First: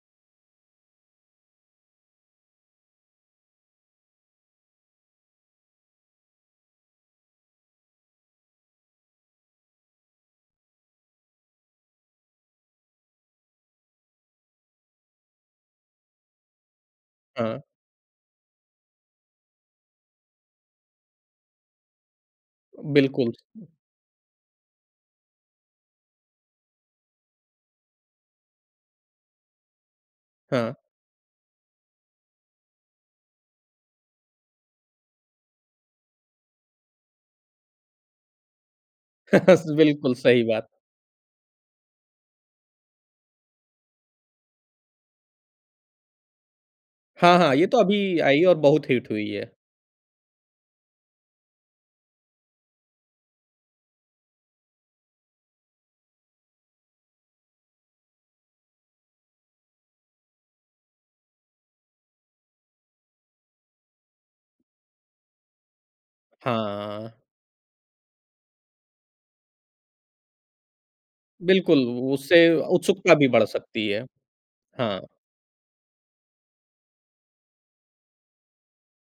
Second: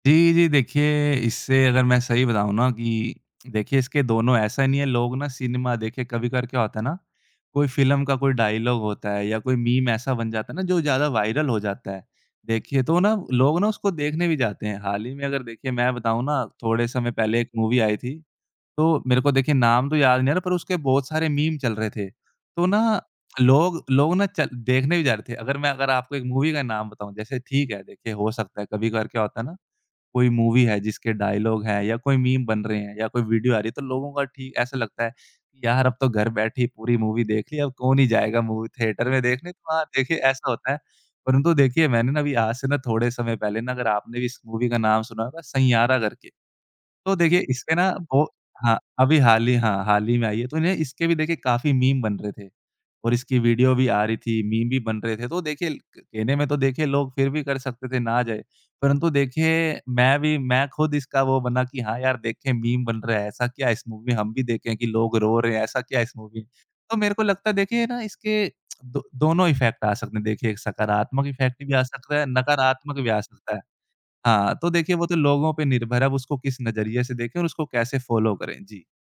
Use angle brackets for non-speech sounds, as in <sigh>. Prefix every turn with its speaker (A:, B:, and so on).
A: जी, जी, देखिए इससे अगर मैं सही बताऊँ ना कि देखिए इसके दोनों ऐसा नहीं है लोग ना सिनेमा देखिए कभी-कभार क्या होता है ना, कोई फ़िल्म का कोई डायलॉग होता है या कोई मीम ऐसा बन जाता है ना जो ज़्यादा वायरल हो जाता है। देखिए तो ना लोग ना उसको देखने भी जाते हैं, हाल ही में अगर देखिए मैं बताऊँ ना थोड़े समय पहले एक
B: हाँ।
A: मूवी आई थी, तो मेरे को देखिए नाम तो याद नहीं आ रहा पर उसके बहुत सारे मीम चल रहे थे, तो ना
B: बिल्कुल।
A: लोग लोगो ना चल देखने भी जा रहे थे। अगर मैं अगर आपको एक मूवी का नाम बताऊँ जैसे ठीक है, देखिए हो सकता है कभी-कभार क्या होता है ना, कोई मूवी
B: हाँ।
A: है जिसके डायलॉग है या कोई मीम बन रहे हैं या कोई वीडियो आ रही है तो लोगों का ठीक ऐसा लगता है कि यार! अब तो घर बैठे ही पूरी मूवी देख ली अब कौन ही जाएगा मूवी थिएटर में देखने तो
B: <chuckles>
A: हाँ,
B: बिल्कुल
A: देखिए
B: सही
A: ऐसा
B: बात।
A: होता है। परंतु देखिए मैंने ना अभी आज से ना थोड़े समय पहले ना अगर आपने भी इस मूवी का नाम सुना होगा सैंयारा करके। तो
B: हाँ,
A: देखिए
B: हाँ, ये
A: इसके
B: तो
A: ना
B: अभी
A: वो
B: आई है, और
A: हाँ,
B: बहुत हिट
A: अभी
B: हुई
A: हाल
B: है।
A: ही हाँ, हाल ही में आई है, तो उन्हें इसके भी देखिए काफ़ी मीम बन रहे थे। और इसकी वीडियो भी आ रही थी, मीम भी बन रहे थे, तो देखिए कहने में तो देखिए लोग फिर भी कर सकते थे ना जाए, परंतु देखिए मैं भी, मैं खुद इसका वो बना कि हाँ यार! देखें मीम बन रहे है। ऐसा क्या है इस मूवी में हम भी देखे हैं कि लोग रो रहे हैं, ऐसा क्या है इस मूवी में। तो
B: हाँ।
A: मेरे को लगता है देखिए ना इसके दो दोनों इफेक्ट आ सकते हैं, देखिए एक सकारात्मक इफ़ेक्ट भी
B: बिल्कुल,
A: आ सकता है,
B: उससे
A: नकारात्मक भी
B: उत्सुकता
A: आ
B: भी बढ़
A: सकता है।
B: सकती है।
A: हाँ, तो देखिए वो
B: हाँ।
A: तो लोगों पे निर्भर है अब उसको किस नज़रिए से देखें और उसको कैसे फॉलो करें। जी।